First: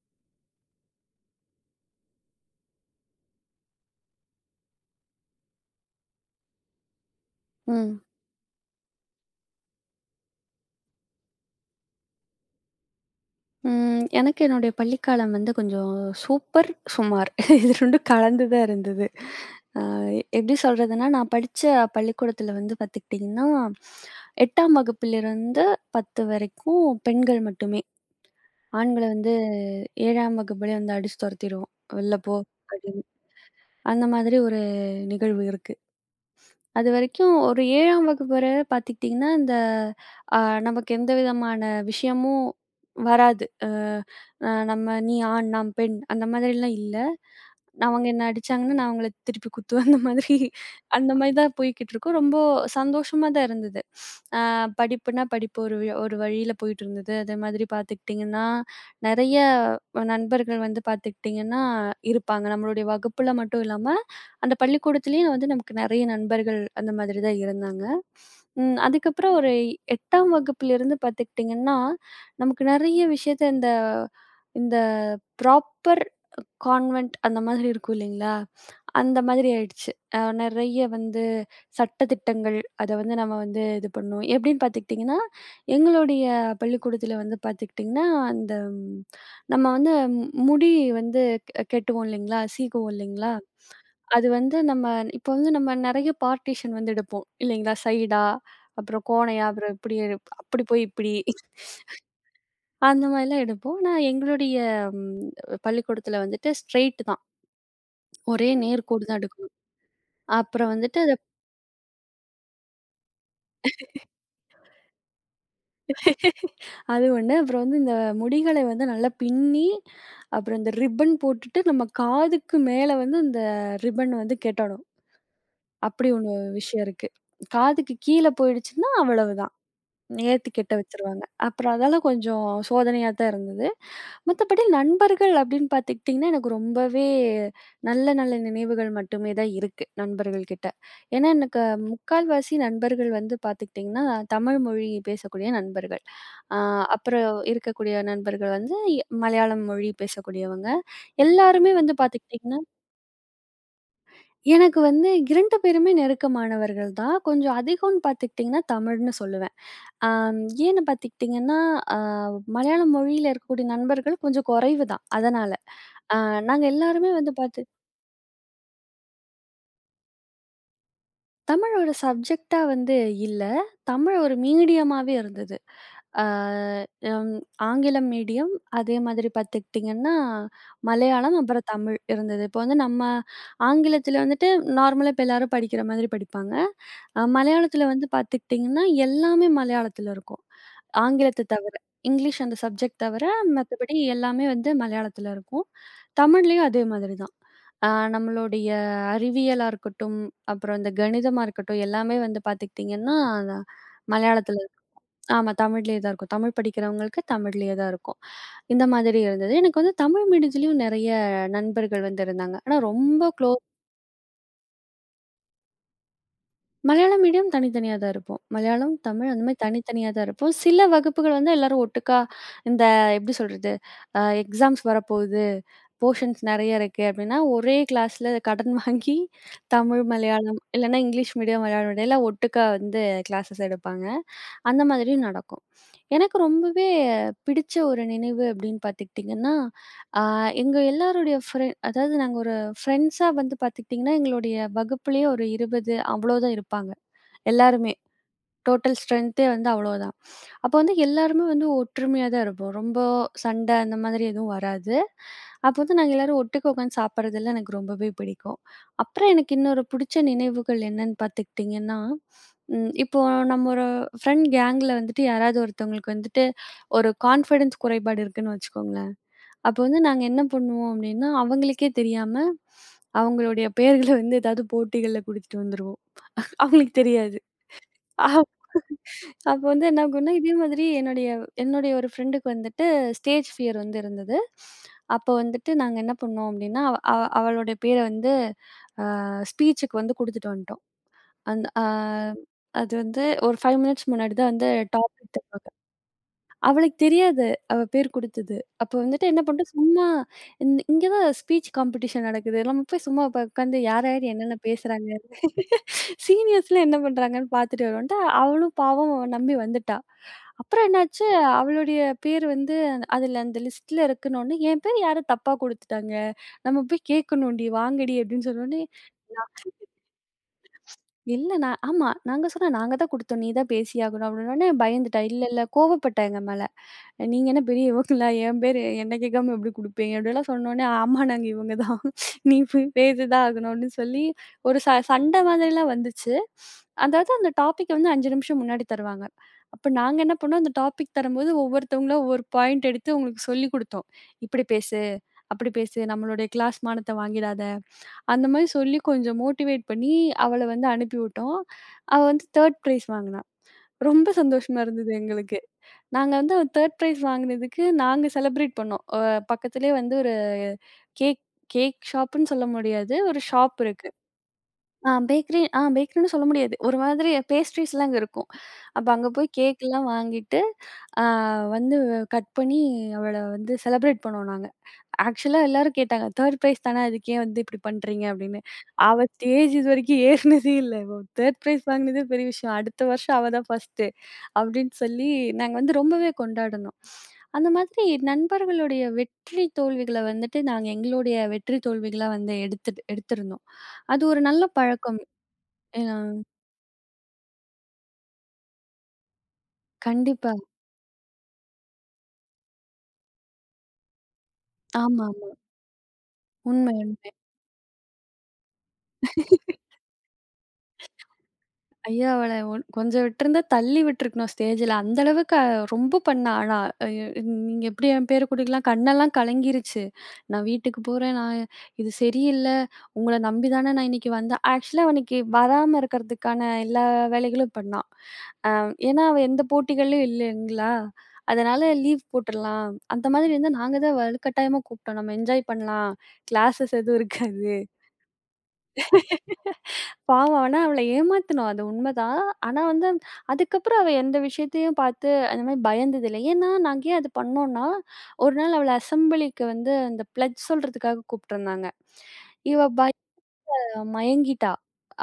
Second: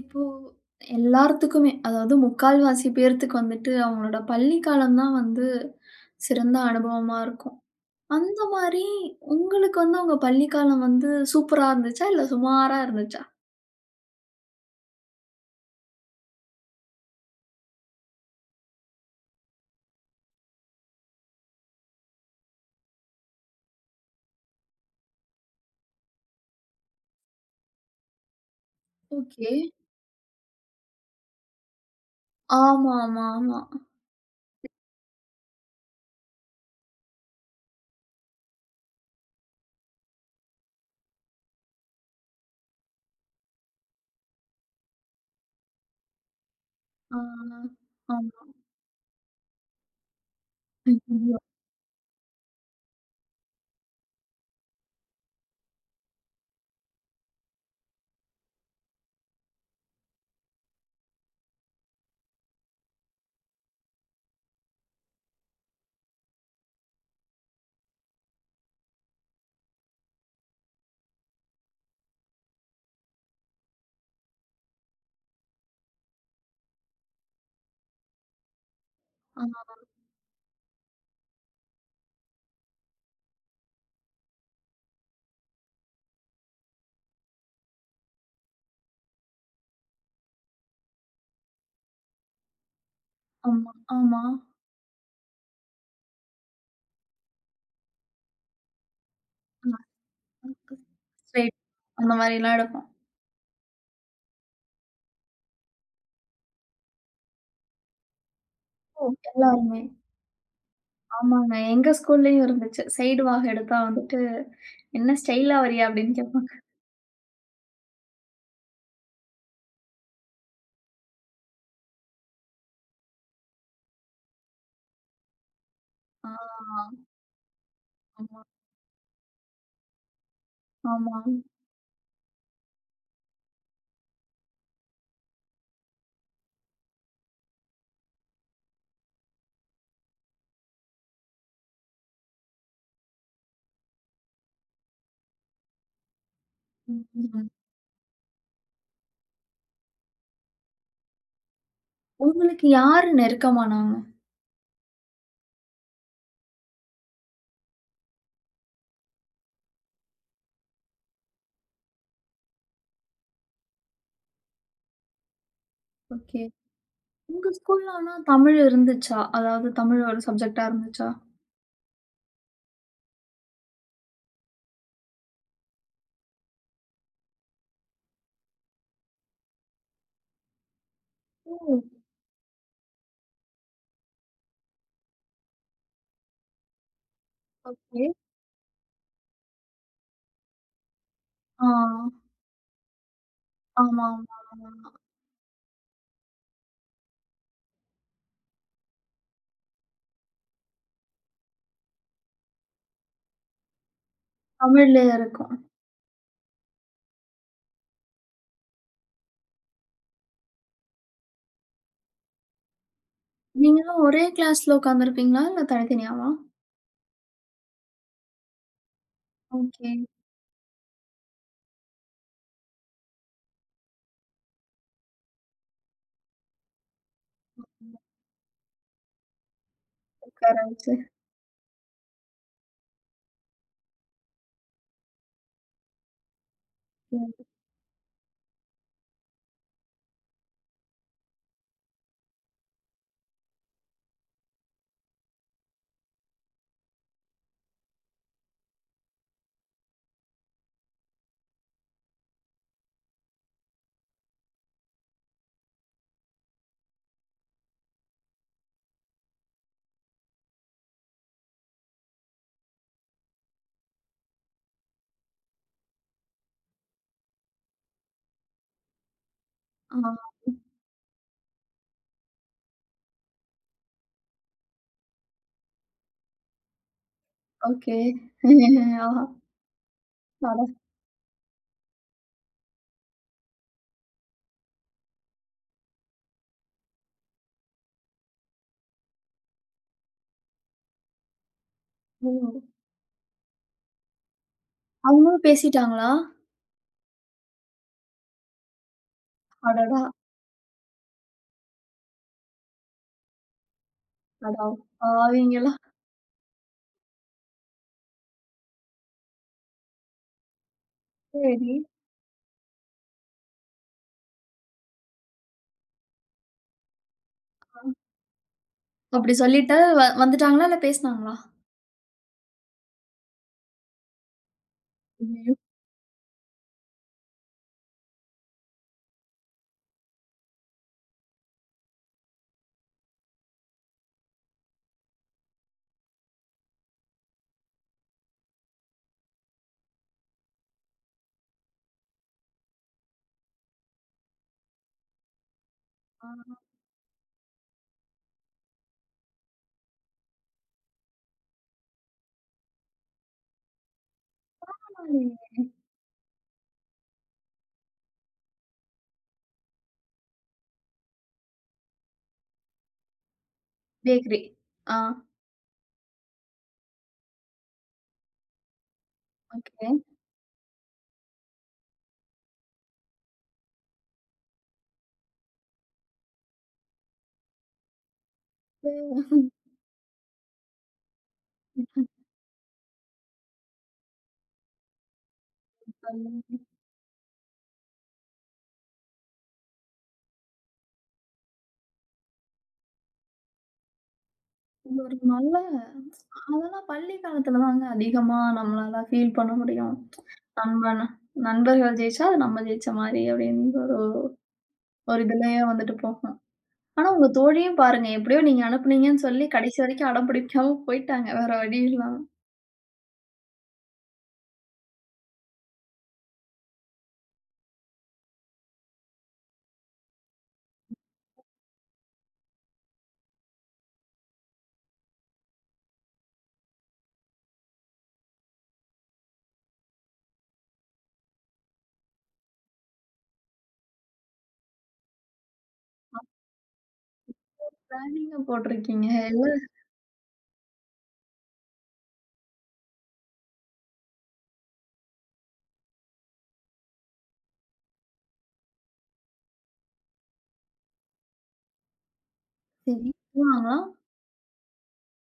இப்போ எல்லாத்துக்குமே, அதாவது முக்கால்வாசி பேர்த்துக்கு வந்துட்டு அவங்களோட பள்ளி காலம் தான் வந்து சிறந்த அனுபவமா இருக்கும். ம். அந்த மாரி உங்களுக்கு வந்து உங்க பள்ளி காலம் வந்து சூப்பரா இருந்துச்சா? இல்ல சுமாரா இருந்துச்சா? ம். எனக்கு என்னுடைய பள்ளிக்காலம் வந்து கொஞ்சம் சூப்பர், சுமார் இது 2ம் கலந்து தான் இருந்தது. அ எப்படி சொல்றதுன்னா, நான் படிச்ச பள்ளிக்கூடத்தில வந்து பார்த்துக்கிட்டிங்கன்னா, 8ஆம் வகுப்பிலிருந்து 10 வரைக்கும் பெண்கள் மட்டுமே. ஆண்கள வந்து ஓகே. 7ஆம் வகுப்புலயே வந்து அடிச்சு துரத்திருவோம். "வெளில போ" ஆமா, அப்படின்னு. ஆமா, ஆமா. அந்த மாதிரி ஒரு நிகழ்வு இருக்கு. அதுவரைக்கும் ஒரு 7ஆம் வகுப்பு வர பார்த்துக்கிட்டிங்கன்னா, இந்த அ நமக்கு எந்த விதமான விஷயமும் வராது. அ அ நம்ம நீ ஆண், நான் பெண் அந்த மாதிரிலாம் இல்ல. ஆ, அவங்க என்ன ஆமா. அடிச்சாங்கன்னா, நான் அவங்கள திருப்பி குத்துவேன். அந்த மாதிரி ஐயய்யோ! தான் போய்க்கிட்டுருக்கும். ரொம்ப சந்தோஷமா தான் இருந்தது. அ படிப்புனா படிப்பு ஒரு வழியில போயிட்டுருந்தது. அதே மாதிரி பார்த்துக்கிட்டிங்கன்னா, நெறைய நண்பர்கள் வந்து பார்த்துக்கிட்டிங்கன்னா இருப்பாங்க. நம்மளுடைய வகுப்புல மட்டும் இல்லாம, அந்த பள்ளிக்கூடத்திலேயே வந்து நமக்கு நெறைய நண்பர்கள் அந்த மாதிரி தான் இருந்தாங்க. ம். அதுக்கப்புறம் ஒரு 8ஆம் வகுப்பிலிருந்து பார்த்துக்கிட்டிங்கன்னா, நமக்கு நெறைய விஷயத்த இந்த இந்த ப்ராப்பர் கான்வென்ட் அந்த மாதிரி இருக்கும் இல்லைங்களா? அந்த ஆ, மாதிரி ஆயிடுச்சு. நெறைய வந்து சட்ட திட்டங்கள் அத வந்து நம்ம வந்து இது பண்ணோம். எப்படின்னு பார்த்துக்கிட்டிங்கன்னா, எங்களுடைய பள்ளிக்கூடத்தில வந்து பார்த்துக்கிட்டிங்கன்னா, அந்த ம், நம்ம வந்து முடி வந்து கெட்டுவோம் இல்லைங்களா? சீகுவோம் இல்லைங்களா? ஆமா, ஆமா. அது வந்து நம்ம இப்போ வந்து நம்ம நெறைய பார்ட்டிஷன் வந்து எடுப்போம். இல்லைங்களா? சைடா, அப்புறம் கோணையா, அப்படி போய் இப்படி ஸ்ட்ரெயிட் அந்த மாரிலாம் எடுப்போம். அந்த மாரிலாம் எடுப்போம். ஆனா எங்களுடைய ம் பள்ளிக்கூடத்துல வந்துட்டு ஸ்ட்ரெய்ட் தான். ஒரே நேர்கோடு ஓ! தான் எடுக்கணும். எல்லாருமே. அப்புறம் வந்துட்டு அத ஆமாங்க. எங்க ஸ்கூல்லயும் இருந்துச்சு. சைடு வாக எடுத்தா வந்துட்டு, "என்ன ஸ்டைலா வரியா?" அப்படின்னு கேட்பாங்க. அது ஒண்ணு. அப்புறம் வந்து இந்த முடிகளை வந்து நல்லா பின்னி, அப்புறம் இந்த ரிப்பன் போட்டுட்டு நம்ம காதுக்கு மேல வந்து அந்த ரிப்பன் வந்து கெட்டணும். அப்படி ஒண்ணு ஆ, விஷயம் இருக்கு. காதுக்கு கீழ ஆமா, போயிடுச்சுன்னா அவ்வளவுதான். நேர்த்தி கெட்ட ஆமா. வச்சுருவாங்க. அப்புறம் அதெல்லாம் கொஞ்சம் சோதனையா தான் இருந்தது. மத்தபடி நண்பர்கள் அப்படின்னு பார்த்துக்கிட்டிங்கன்னா, எனக்கு ரொம்பவே நல்ல நல்ல நினைவுகள் மட்டுமே தான் இருக்கு நண்பர்கள் கிட்ட. ஏன்னா எனக்கு முக்கால்வாசி நண்பர்கள் வந்து பார்த்துக்கிட்டிங்கன்னா, தமிழ் மொழி பேசக்கூடிய நண்பர்கள். அ அப்புறம் ம். இருக்கக்கூடிய நண்பர்கள் வந்து மலையாளம் மொழி பேசக்கூடியவங்க. எல்லாருமே வந்து பார்த்துக்கிட்டிங்கன்னா, உங்களுக்கு யாரு நெருக்கமானாங்க? எனக்கு வந்து 2 பேருமே நெருக்கமானவர்கள் தான். கொஞ்சம் அதிகம்னு பார்த்துக்கிட்டிங்கன்னா, தமிழ்ன்னு சொல்லுவேன். ஆம், ஏன்னு பார்த்துக்கிட்டிங்கன்னா, அ மலையாள மொழியில இருக்கக்கூடிய நண்பர்கள் கொஞ்சம் குறைவு தான். அதனால. அ ஓகே. நாங்க எல்லாருமே வந்து உங்க பார்த்து ஸ்கூல்ல ஆனா தமிழ் இருந்துச்சா? அதாவது தமிழ் ஒரு சப்ஜெக்ட்டா இருந்துச்சா? தமிழ் ஒரு சப்ஜெக்ட்டா வந்து இல்ல. தமிழ் ஒரு மீடியமாவே இருந்தது. அ ம் ஆங்கிலம் மீடியம், அதே மாதிரி பார்த்துக்கிட்டிங்கன்னா, மலையாளம், அப்புறம் ஓ! தமிழ் இருந்தது. இப்போ வந்து நம்ம ஆங்கிலத்தில வந்துட்டு நார்மலா இப்ப எல்லாரும் படிக்கிற மாதிரி படிப்பாங்க. மலையாளத்தில வந்து ஓகே. பார்த்துக்கிட்டிங்கன்னா, எல்லாமே மலையாளத்தில இருக்கும். ஆங்கிலத்த ஆ. தவிர. இங்கிலீஷ் அந்த சப்ஜெக்ட் தவிர, மத்தபடி ஆமா, எல்லாமே ஆமா, வந்து ஆமா. மலையாளத்தில இருக்கும். தமிழ்லயும் அதே மாதிரி தான். அ நம்மளுடைய அறிவியலா இருக்கட்டும், அப்புறம் இந்த கணிதமா இருக்கட்டும், எல்லாமே வந்து பார்த்துக்கிட்டிங்கன்னா, மலையாளத்தில தமிழ்லயே ஆமா இருக்கும். தமிழ்லயே தான் இருக்கும். தமிழ் படிக்கிறவங்களுக்கு தமிழ்லயே தான் இருக்கும். இந்த மாதிரி இருந்தது. எனக்கு வந்து தமிழ் மீடியத்துலயும் நெறைய நண்பர்கள் வந்து இருந்தாங்க. ஆனா ரொம்ப குளோஸ் நீங்கலாம் ஒரே கிளாஸ்ல உட்கார்ந்திருப்பீங்களா? இல்ல தனித்தனியாவா? மலையாளம் மீடியம் தனித்தனியா தான் இருக்கும். மலையாளம், தமிழ் அந்த மாரி ஓகே. தனித்தனியா தான் இருக்கும். சில வகுப்புகள் வந்து எல்லாரும் ஒட்டுக்கா இந்த எப்படி சொல்றது? எக்ஸாம்ஸ் வரப்போகுது, போர்ஷன்ஸ் நெறைய இருக்கு அப்படின்னா, ஒரே கிளாஸ்ல கடன் வாங்கி தமிழ், உட்கார மலையாளம் வச்சு. இல்லன்னா இங்கிலீஷ் மீடியம், மலையாளம் மீடியம் எல்லாம் ஒட்டுக்கா வந்து கிளாஸஸ் எடுப்பாங்க. அந்த மாதிரியும் நடக்கும். எனக்கு ரொம்பவே ம். பிடிச்ச ஒரு நினைவு அப்படின்னு பார்த்துக்கிட்டிங்கன்னா, அ எங்க எல்லாருடைய அதாவது நாங்க ஒரு ஃப்ரெண்ட்ஸா வந்து பார்த்துக்கிட்டிங்கன்னா, எங்களுடைய வகுப்புலயே ஒரு 20 அவ்வளோ தான் இருப்பாங்க. எல்லாருமே. டோட்டல் ஸ்ட்ரென்த்தே வந்து அவ்வளோதான். அப்போ வந்து எல்லாருமே வந்து ஒற்றுமையா தான் இருப்போம். ரொம்ப சண்டை அந்த மாதிரி எதுவும் வராது. அப்போ வந்து நாங்க எல்லாரும் ஒட்டுக்க உட்காந்து சாப்பிடுறதெல்லாம் எனக்கு ரொம்பவே பிடிக்கும். அப்புறம் எனக்கு இன்னொரு பிடிச்ச நினைவுகள் என்னன்னு பார்த்துக்கிட்டிங்கன்னா, இப்போ நம்ம ஒரு ஃப்ரெண்ட் கேங்கில வந்துட்டு யாராவது ஒருத்தவங்களுக்கு வந்துட்டு ஒரு கான்ஃபிடன்ஸ் குறைபாடு இருக்குன்னு வச்சுக்கோங்களேன். அப்போ வந்து நாங்க ஆ. என்ன பண்ணுவோம் அப்டின்னா, அவங்களுக்கே தெரியாம அவங்களுடைய பெயர்கள வந்து ஏதாவது போட்டிகள்ல குடுத்துட்டு வந்துருவோம். அவங்களுக்கு தெரியாது. ஓகே. ஆ. அப்ப வந்து என்ன ஆகும்னா, இதே அட! மாதிரி என்னுடைய என்னுடைய ஒரு ஃப்ரெண்டுக்கு வந்துட்டு ஸ்டேஜ் ஃபியர் வந்து இருந்தது. அப்போ வந்துட்டு நாங்க என்ன பண்ணோம் அப்டின்னா, அவ அவ அவளுடைய பேர வந்து ஸ்பீச்சுக்கு வந்து குடுத்துட்டு வந்துட்டோம். அந்த அ ஓ! அது வந்து ஒரு 5 மினிட்ஸ் முன்னாடி தான் வந்து டாபிக் அவங்களும் பேசிட்டாங்களா? அவளுக்கு தெரியாது. அவ பேர் குடுத்தது. அப்ப வந்துட்டு என்ன பண்ணிட்டோம், அடடா! சும்மா இங்க தான் ஸ்பீச் காம்படிஷன் நடக்குது. நம்ம போய் சும்மா உட்காந்து யார் யார் என்னென்ன அட பேசுறாங்க, பாவிங்களா! சீனியர்ஸ்லாம் என்ன பண்றாங்கன்னு பார்த்துட்டு வருவோன்ட்டு, அவளும் பாவம் அவ நம்பி வந்துட்டா. அப்புறம் என்னாச்சு, சரி. அவளுடைய பேர் வந்து அதுல அந்த லிஸ்ட்ல இருக்குனோனே, என் பேர் யாரோ தப்பா குடுத்துட்டாங்க. நம்ம போய் கேட்கணும்டி, வாங்கடி அப்படின்னு சொன்னோனே, அப்படி சொல்லிட்டு வந்துட்டாங்களா? இல்ல பேசினாங்களா? இல்ல நான் ஆமா. நாங்க சொன்னோம், "நாங்க தான் குடுத்தோம். நீ தான் பேசியாகணும்." அப்படின்னோனே பயந்துட்டா. "இல்ல, ஐயயோ! இல்ல." கோவப்பட்டா எங்க மேல. "நீங்க என்ன பெரிய இவங்களா? என் பேரு என்ன கேட்காம எப்படி குடுப்பீங்க?" அப்படிலாம் சொன்னோனே, "ஆமா, நாங்க இவங்க தான். நீ போய் பேசி தான் ஆகணும்." அப்படின்னு சொல்லி ஒரு சண்டை மாதிரிலாம் வந்துச்சு. அதாவது அந்த டாபிக்க வந்து 5 நிமிஷம் முன்னாடி தருவாங்க. அப்ப நாங்க என்ன பண்ணோம், அந்த டாபிக் தரும்போது ஒவ்வொருத்தவங்களா ஒவ்வொரு பாயிண்ட் எடுத்து அவங்களுக்கு சொல்லிக் குடுத்தோம். "இப்படி பேசு, அப்படி பேசு. நம்மளுடைய கிளாஸ் மானத்த வாங்கிடாத." அந்த மாரி சொல்லி கொஞ்சம் மோட்டிவேட் பண்ணி, அவள வந்து அனுப்பிவிட்டோம். அவ வந்து 3 பிரைஸ் வாங்குனா. ரொம்ப சந்தோஷமா இருந்தது பரவால்லயே! எங்களுக்கு. நாங்க வந்து 3 பிரைஸ் வாங்கினதுக்கு நாங்க செலிப்ரேட் பண்ணோம். பக்கத்திலேயே வந்து ஒரு கேக் கேக் ஷாப்ன்னு சொல்ல முடியாது. ஒரு ஷாப் இருக்கு. பேக்கரி. ஆ, ஆ பேக்கரின்னு சொல்ல முடியாது. ஒரு மாதிரி பேஸ்ட்ரீஸ்லாம் அங்க இருக்கும். அப்ப அங்க போய் ஓகே. கேக்லாம் வாங்கிட்டு, ஆ வந்து கட் பண்ணி அவள வந்து செலிப்ரேட் பண்ணோம் நாங்க. ஆக்சுவலா எல்லாரும் கேட்டாங்க. "3 பிரைஸ் தானே அதுக்கு ஏன் வந்து இப்டி பண்றீங்க?" அப்டின்னு. அவ அது ஸ்டேஜ் இதுவரைக்கும் ஏறுனதே இல்ல. அவ 3 பிரைஸ் வாங்கினதே பெரிய விஷயம். அடுத்த வருஷம் அவ தான் ஃபர்ஸ்ட்டு அப்டின்னு சொல்லி நாங்க வந்து ரொம்பவே கொண்டாடுனோம். அந்த மாதிரி நண்பர்களுடைய வெற்றி தோல்விகள வந்துட்டு நாங்க எங்களுடைய வெற்றி தோல்விகளா வந்து எடுத்துட்டு எடுத்திருந்தோம். அது ஒரு நல்ல ஒரு பழக்கம். நல்ல ஏன்னா அதெல்லாம் பள்ளி காலத்துல தாங்க அதிகமா நம்மளால ஃபீல் பண்ண முடியும். கண்டிப்பா. நண்பன் நண்பர்கள் ஜெயிச்சா, அது நம்ம ஜெயிச்ச மாரி அப்டின்ற ஒரு ஒரு ஆமாமா. இதுலயே வந்துட்டு போகும். உண்மை, ஆனா உண்மை. உங்க தோழியும் பாருங்க, எப்படியோ நீங்க அனுப்புனீங்கன்னு சொல்லி கடைசி வரைக்கும் அடம் பிடிக்காம போயிட்டாங்க. வேற வழி இல்லாம. ஐயோ! அவள ஒன் கொஞ்சம் விட்டுருந்தா தள்ளி விட்டுருக்கணும் ஸ்டேஜ்ல. அந்த அளவுக்கு ரொம்ப பண்ணா ஆனா. ஐயோ! நீங்க எப்படி என் பேர கூட்டிக்கலாம் கண்ணெல்லாம் கலங்கிருச்சு. நான் வீட்டுக்கு போறேன். நான் இது சரியில்ல. உங்கள நம்பி தானே நான் இன்னைக்கு வந்தேன். ஆக்சுவலா அவனுக்கு வராம இருக்கறதுக்கான எல்லா வேலைகளும் பண்ணா. ஏன்னா, அவ எந்த போட்டிகள்லயும் இல்லைங்களா? அதனால லீவ் போட்டுறலாம். அந்த மாதிரி இருந்தா நாங்க தான் வலுக்கட்டாயமா கூப்பிட்டோம். நம்ம என்ஜாய் பண்ணலாம். கிளாஸஸ் எதுவும் இருக்காது. பிளானிங்கா போட்டிருக்கீங்க. எல்லாம் பாவம். ஆனா அவள ஏமாத்துனோம். அது உண்மதான். ஆனா வந்து அதுக்கப்புறம் அவ எந்த விஷயத்தையும் பார்த்து அந்த மாரி பயந்ததில்ல. ஏன்னா, நாங்க ஏன் அது பண்ணோம்னா, ஒரு நாள் அவள அசெம்பிளிக்கு வந்து அந்த பிளட்ஜ் சொல்றதுக்காக கூப்ட்டுருந்தாங்க. இவ பய சரி. வாங்கலாம். மயங்கிட்டா.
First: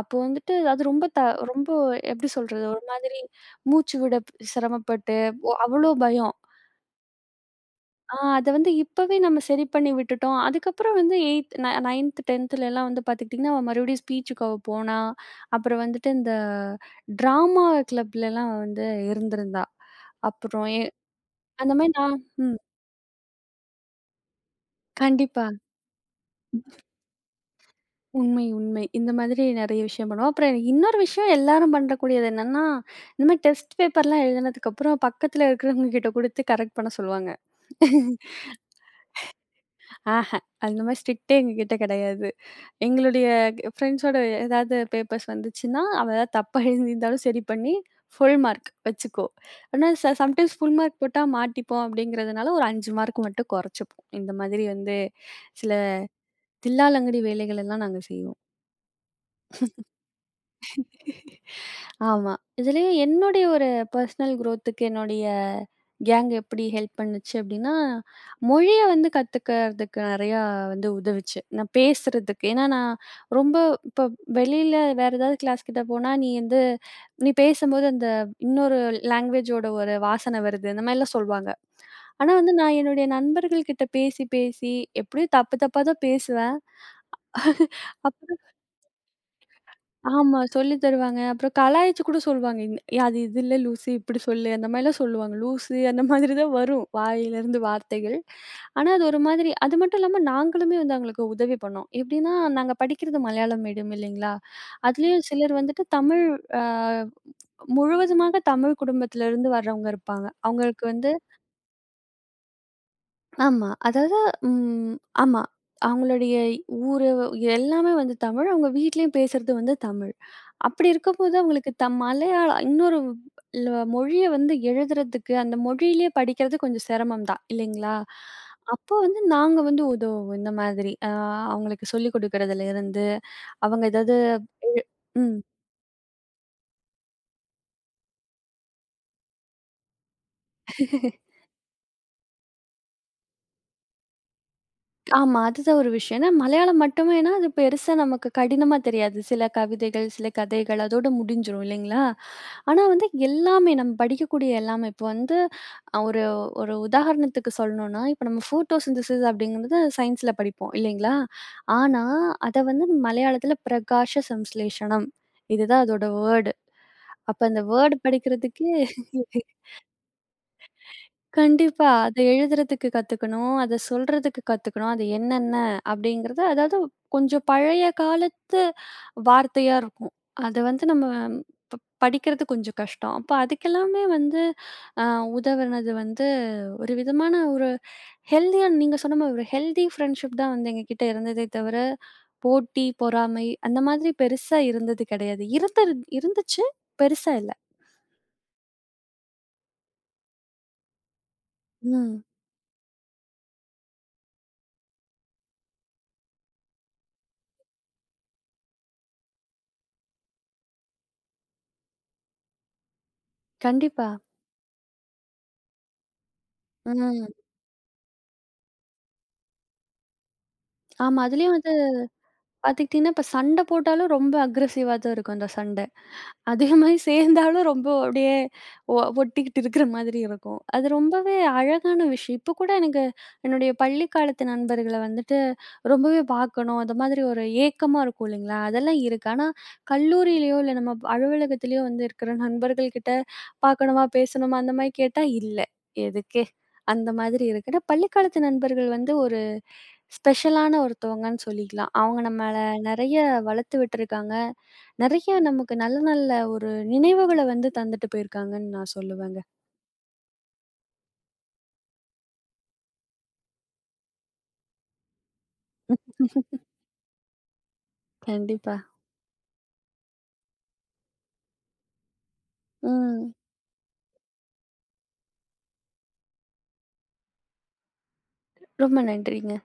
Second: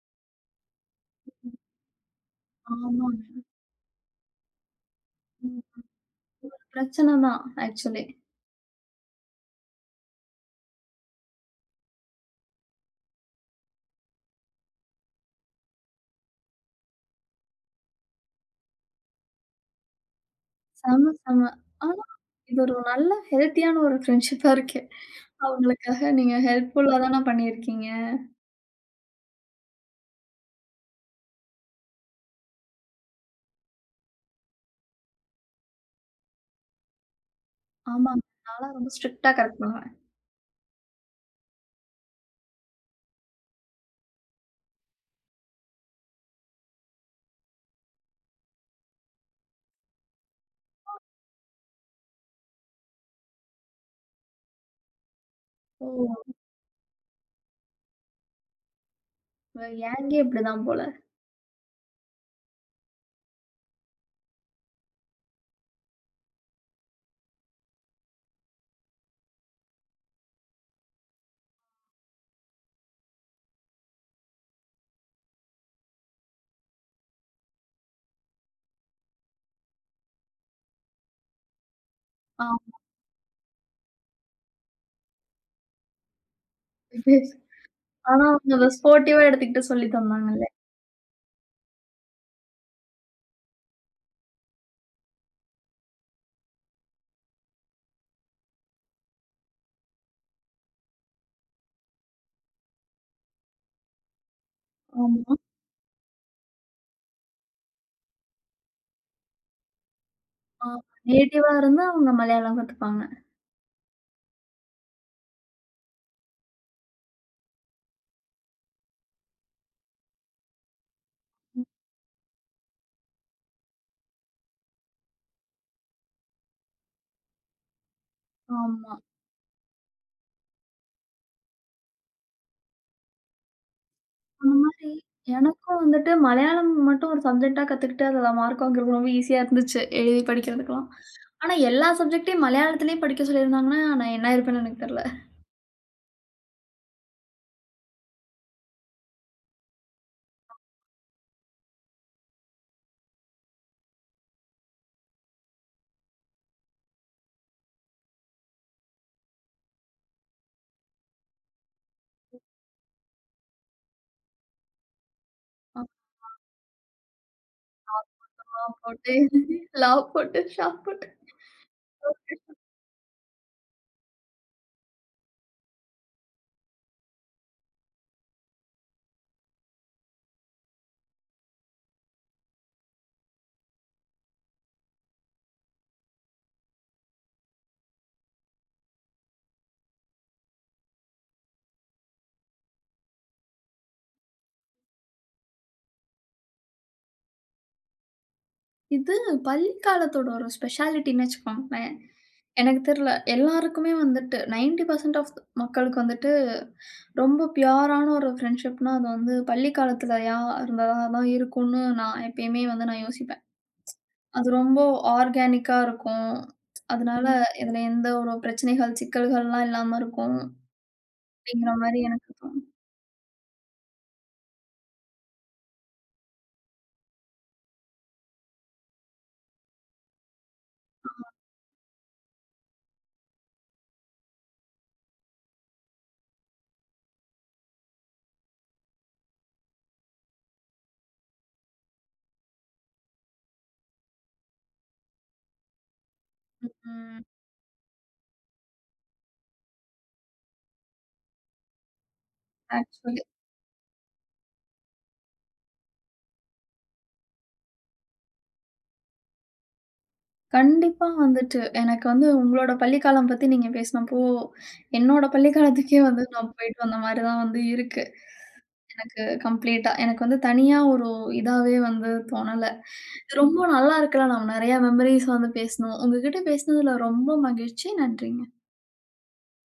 அப்போ வந்துட்டு அது ரொம்ப எப்படி சொல்றது? ஒரு மாதிரி ஆமாங்க. மூச்சு விட சிரமப்பட்டு, ம். அவ்ளோ பயம். பிரச்சன தான் ஆக்சுவலி. அத வந்து இப்பவே நம்ம சரி பண்ணி விட்டுட்டோம். அதுக்கப்புறம் வந்து 8த் ந 9த் 10த்லலாம் வந்து பார்த்துக்கிட்டிங்கன்னா, அவ மறுபடியும் ஸ்பீச்சுக்கு அவ போனா. அப்புறம் வந்துட்டு இந்த ட்ராமா கிளப்லலாம் வந்து இருந்திருந்தா. அப்புறம் செம, செம. அந்த மாரி ஆனா, நான் ம். இது ஒரு நல்ல ஹெல்த்தியான ஒரு ஃப்ரெண்ட்ஷிப்பா இருக்கு. கண்டிப்பா. அவங்களுக்காக நீங்க ஹெல்ப்ஃபுல்லா தான பண்ணியிருக்கீங்க. உண்மை, உண்மை. இந்த மாதிரி நெறைய விஷயம் பண்ணுவோம். அப்புறம் எனக்கு இன்னொரு விஷயம் எல்லாரும் பண்ணக்கூடியது என்னன்னா, இந்த மாரி டெஸ்ட் பேப்பர்லாம் எழுதினதுக்கப்புறம் பக்கத்துல இருக்கிறவங்க கிட்ட குடுத்து கரெக்ட் பண்ண சொல்லுவாங்க. ஆமாங்க. நான்லாம் ரொம்ப ஸ்ட்ரிக்ட்டா கரெக்ட் பண்ணுவேன். ஆஹ. அந்த மாரி ஸ்ட்ரிக்ட்டே எங்ககிட்ட கெடையாது. எங்களுடைய ஃப்ரெண்ட்ஸோட ஏதாவது பேப்பர்ஸ் வந்துச்சுன்னா, அவ ஏதாவது தப்பா எழுதியிருந்தாலும் சரி பண்ணி, ஃபுல் மார்க் வச்சுக்கோ. ஆனா சம்டைம்ஸ் ஃபுல் மார்க் போட்டா மாட்டிப்போம் அப்படிங்கிறதுனால, ஒரு 5 மார்க் மட்டும் குறைச்சுப்போம். இந்த மாதிரி வந்து சில ஓ! தில்லாலங்கடி வேலைகள் எல்லாம் நாங்க செய்வோம். இவ கேங்கே இப்படிதான் போல. ஆமா. இதுலயும் என்னுடைய ஒரு பெர்சனல் குரோத்துக்கு என்னுடைய கேங் எப்படி ஹெல்ப் பண்ணுச்சு அப்படின்னா, மொழிய வந்து கத்துக்கிறதுக்கு நெறையா வந்து உதவுச்சு. நான் பேசுறதுக்கு. ஏன்னா நான் ரொம்ப இப்ப வெளியில வேற ஏதாவது கிளாஸ் கிட்ட போனா, நீ பேசும்போது அந்த இன்னொரு லாங்குவேஜோட ஒரு வாசனை வருது. இந்த மாரிலாம் சொல்வாங்க. ஆனா ஆ. வந்து நான் என்னுடைய நண்பர்கள் கிட்ட பேசி, பேசி எப்படியும் தப்பு தப்பா தான் பேசுவேன். அப் ஆனா அவங்க அத ஸ்போர்ட்டிவா எடுத்துக்கிட்டு சொல்லி ஆமா. தந்தாங்கல்ல. சொல்லி தருவாங்க. அப்புறம் கலாய்ச்சு கூட சொல்லுவாங்க. அது இது இல்ல லூசு, இப்படி சொல்லு அந்த மாரிலாம் சொல்லுவாங்க. லூசு அந்த மாதிரி தான் வரும். வாயிலிருந்து வார்த்தைகள். ஆனா, அது ஒரு மாதிரி அது மட்டும் இல்லாம நாங்களுமே வந்து அவங்களுக்கு உதவி பண்ணோம். எப்படின்னா, நாங்க படிக்கிறது மலையாளம் மீடியம் இல்லைங்களா? அதுலயும் ஆமா. சிலர் வந்துட்டு தமிழ் அ முழுவதுமாக தமிழ் குடும்பத்திலருந்து வர்றவங்க இருப்பாங்க. ஆ, அவங்களுக்கு வந்து நேட்டிவா இருந்தா அவங்க மலையாளம் கத்துப்பாங்க. ஆமா. அதாவது ம் ஆமா. அவங்களுடைய ஊரு எல்லாமே வந்து தமிழ். அவங்க வீட்லயும் பேசுறது வந்து தமிழ். அப்படி இருக்கும்போது அவங்களுக்கு மலையாளம் இன்னொரு ல மொழிய வந்து எழுதுறதுக்கு, அந்த மொழியிலேயே படிக்கிறது கொஞ்சம் சிரமம் தான் இல்லைங்களா? அப்போ ஆமா. வந்து நாங்க வந்து உதவுவோம் இந்த மாதிரி. அவங்களுக்கு சொல்லிக் குடுக்கறதுல இருந்து, அவங்க ஏதாவது அந்த எ மாரி ம். எனக்கும் வந்துட்டு மலையாளம் மட்டும் ஒரு சப்ஜெக்ட்டா கத்துக்கிட்டு அதுல மார்க் வாங்குறது ரொம்ப ஈஸியா இருந்துச்சு. எழுதி படிக்கிறதுக்கலாம். ஆனா எல்லா சப்ஜெக்ட்டையும் மலையாளத்திலேயே படிக்க சொல்லியிருந்தாங்கன்னா, நான் என்ன ஆயிருப்பேன்னு எனக்கு தெரியல. ஆமா. அதுதான் ஒரு விஷயம். ஏன்னா மலையாளம் மட்டுமேன்னா, அது பெருசா நமக்கு கடினமா தெரியாது. சில கவிதைகள், சில கதைகள் அதோட முடிஞ்சிரும் இல்லைங்களா? ஆனா வந்து எல்லாமே நம்ம படிக்கக்கூடிய எல்லாமே இப்போ வந்து ஒரு ஒரு உதாரணத்துக்கு சொல்லணும்னா, இப்போ நம்ம ஃபோட்டோசிந்தசிஸ் அப்படிங்கிறது சயின்ஸ்ல படிப்போம் இல்லைங்களா? ஆனா அத வந்து மலையாளத்தில பிரகாஷ சம்ஸ்லேஷனம் அ, இதுதான் அதோட வேர்டு. அப்ப அந்த வேர்ட் ஆ படிக்கிறதுக்கே போட்டு, லா போட்டு, ஷா போட்டு. கண்டிப்பா. அத எழுதுறதுக்கு கத்துக்கணும். அத சொல்றதுக்கு கத்துக்கணும். அது என்னென்ன அப்படிங்கிறது, அதாவது கொஞ்சம் பழைய காலத்து வார்த்தையா இருக்கும். அத வந்து நம்ம ப படிக்கிறது கொஞ்சம் கஷ்டம். அப்ப அதுக்கெல்லாமே வந்து அ உதவுனது வந்து ஒரு விதமான ஒரு ஹெல்தியான நீங்க சொன்ன மாரி ஒரு ஹெல்தி ஃப்ரெண்ட்ஷிப் தான் வந்து எங்ககிட்ட இருந்ததே தவிர, போட்டி, பொறாமை அந்த மாதிரி பெருசா இருந்தது கிடையாது. இருந்தது இருந்துச்சு, பெருசா இல்ல. இது பள்ளி காலத்தோட ஒரு ஸ்பெஷாலிட்டின்னு வச்சுக்கோங்களேன். ம். எனக்கு தெரியல. எல்லாருக்குமே வந்துட்டு 90% ஆஃப் மக்களுக்கு வந்துட்டு ரொம்ப பியூரான ஒரு ஃப்ரெண்ட்ஷிப்னா, அது வந்து பள்ளி காலத்துலயா இருந்ததா தான் இருக்கும்னு நான் எப்பயுமே வந்து நான் யோசிப்பேன். கண்டிப்பா. அது ரொம்ப ஆர்கானிக்கா இருக்கும். அதனால ம். ம். இதுல எந்த ஒரு பிரச்சனைகள், சிக்கல்கள்லாம் இல்லாம இருக்கும். ஆமா. அதுலயும் அப்படிங்கிற மாரி எனக்கு தோணும். பாத்துக்கிட்டீங்கன்னா, இப்ப சண்டை போட்டாலும் ரொம்ப அக்ரஸிவா தான் இருக்கும் அந்த சண்டை. அதே மாரி சேர்ந்தாலும் ரொம்ப அப்படியே ஒட்டிக்கிட்டு இருக்கிற மாதிரி இருக்கும். அது ரொம்பவே அழகான விஷயம். இப்போ கூட எனக்கு என்னுடைய பள்ளி காலத்து நண்பர்கள வந்துட்டு ரொம்பவே பார்க்கணும். அந்த மாதிரி ஒரு ஏக்கமா இருக்கும் இல்லைங்களா? அதெல்லாம் இருக்கு. ஆனா கல்லூரியிலயோ, இல்ல நம்ம அலுவலகத்திலயோ வந்து இருக்கிற நண்பர்கள் கிட்ட பார்க்கணுமா, பேசணுமா அந்த மாரி கேட்டா, இல்ல எதுக்கே அந்த ம். மாதிரி இருக்கு. ஆனா பள்ளி காலத்து நண்பர்கள் வந்து ஒரு ஸ்பெஷலான ஒருத்தவங்கன்னு சொல்லிக்கலாம். அவங்க நம்மள நெறைய ஆக்சுவலி. வளர்த்து விட்டுருக்காங்க. நெறைய நமக்கு நல்ல நல்ல ஒரு நினைவுகள வந்து தந்துட்டு போயிருக்காங்கன்னு நான் சொல்லுவேங்க. கண்டிப்பா வந்துட்டு எனக்கு வந்து உங்களோட பள்ளிக்காலம் பத்தி நீங்க பேசினப்போ, என்னோட பள்ளிக்காலத்துக்கே வந்து நான் போயிட்டு வந்த மாரி தான் வந்து இருக்கு. கண்டிப்பா. எனக்கு கம்ப்ளீட்டா. எனக்கு வந்து தனியா ஒரு இதாவே வந்து தோணல. ம். இது ரொம்ப நல்லா இருக்குல்ல. நம்ம நெறைய மெமரீஸ் வந்து பேசணும். உங்ககிட்ட பேசினதுல ரொம்ப மகிழ்ச்சி. நன்றி. ரொம்ப நன்றிங்க.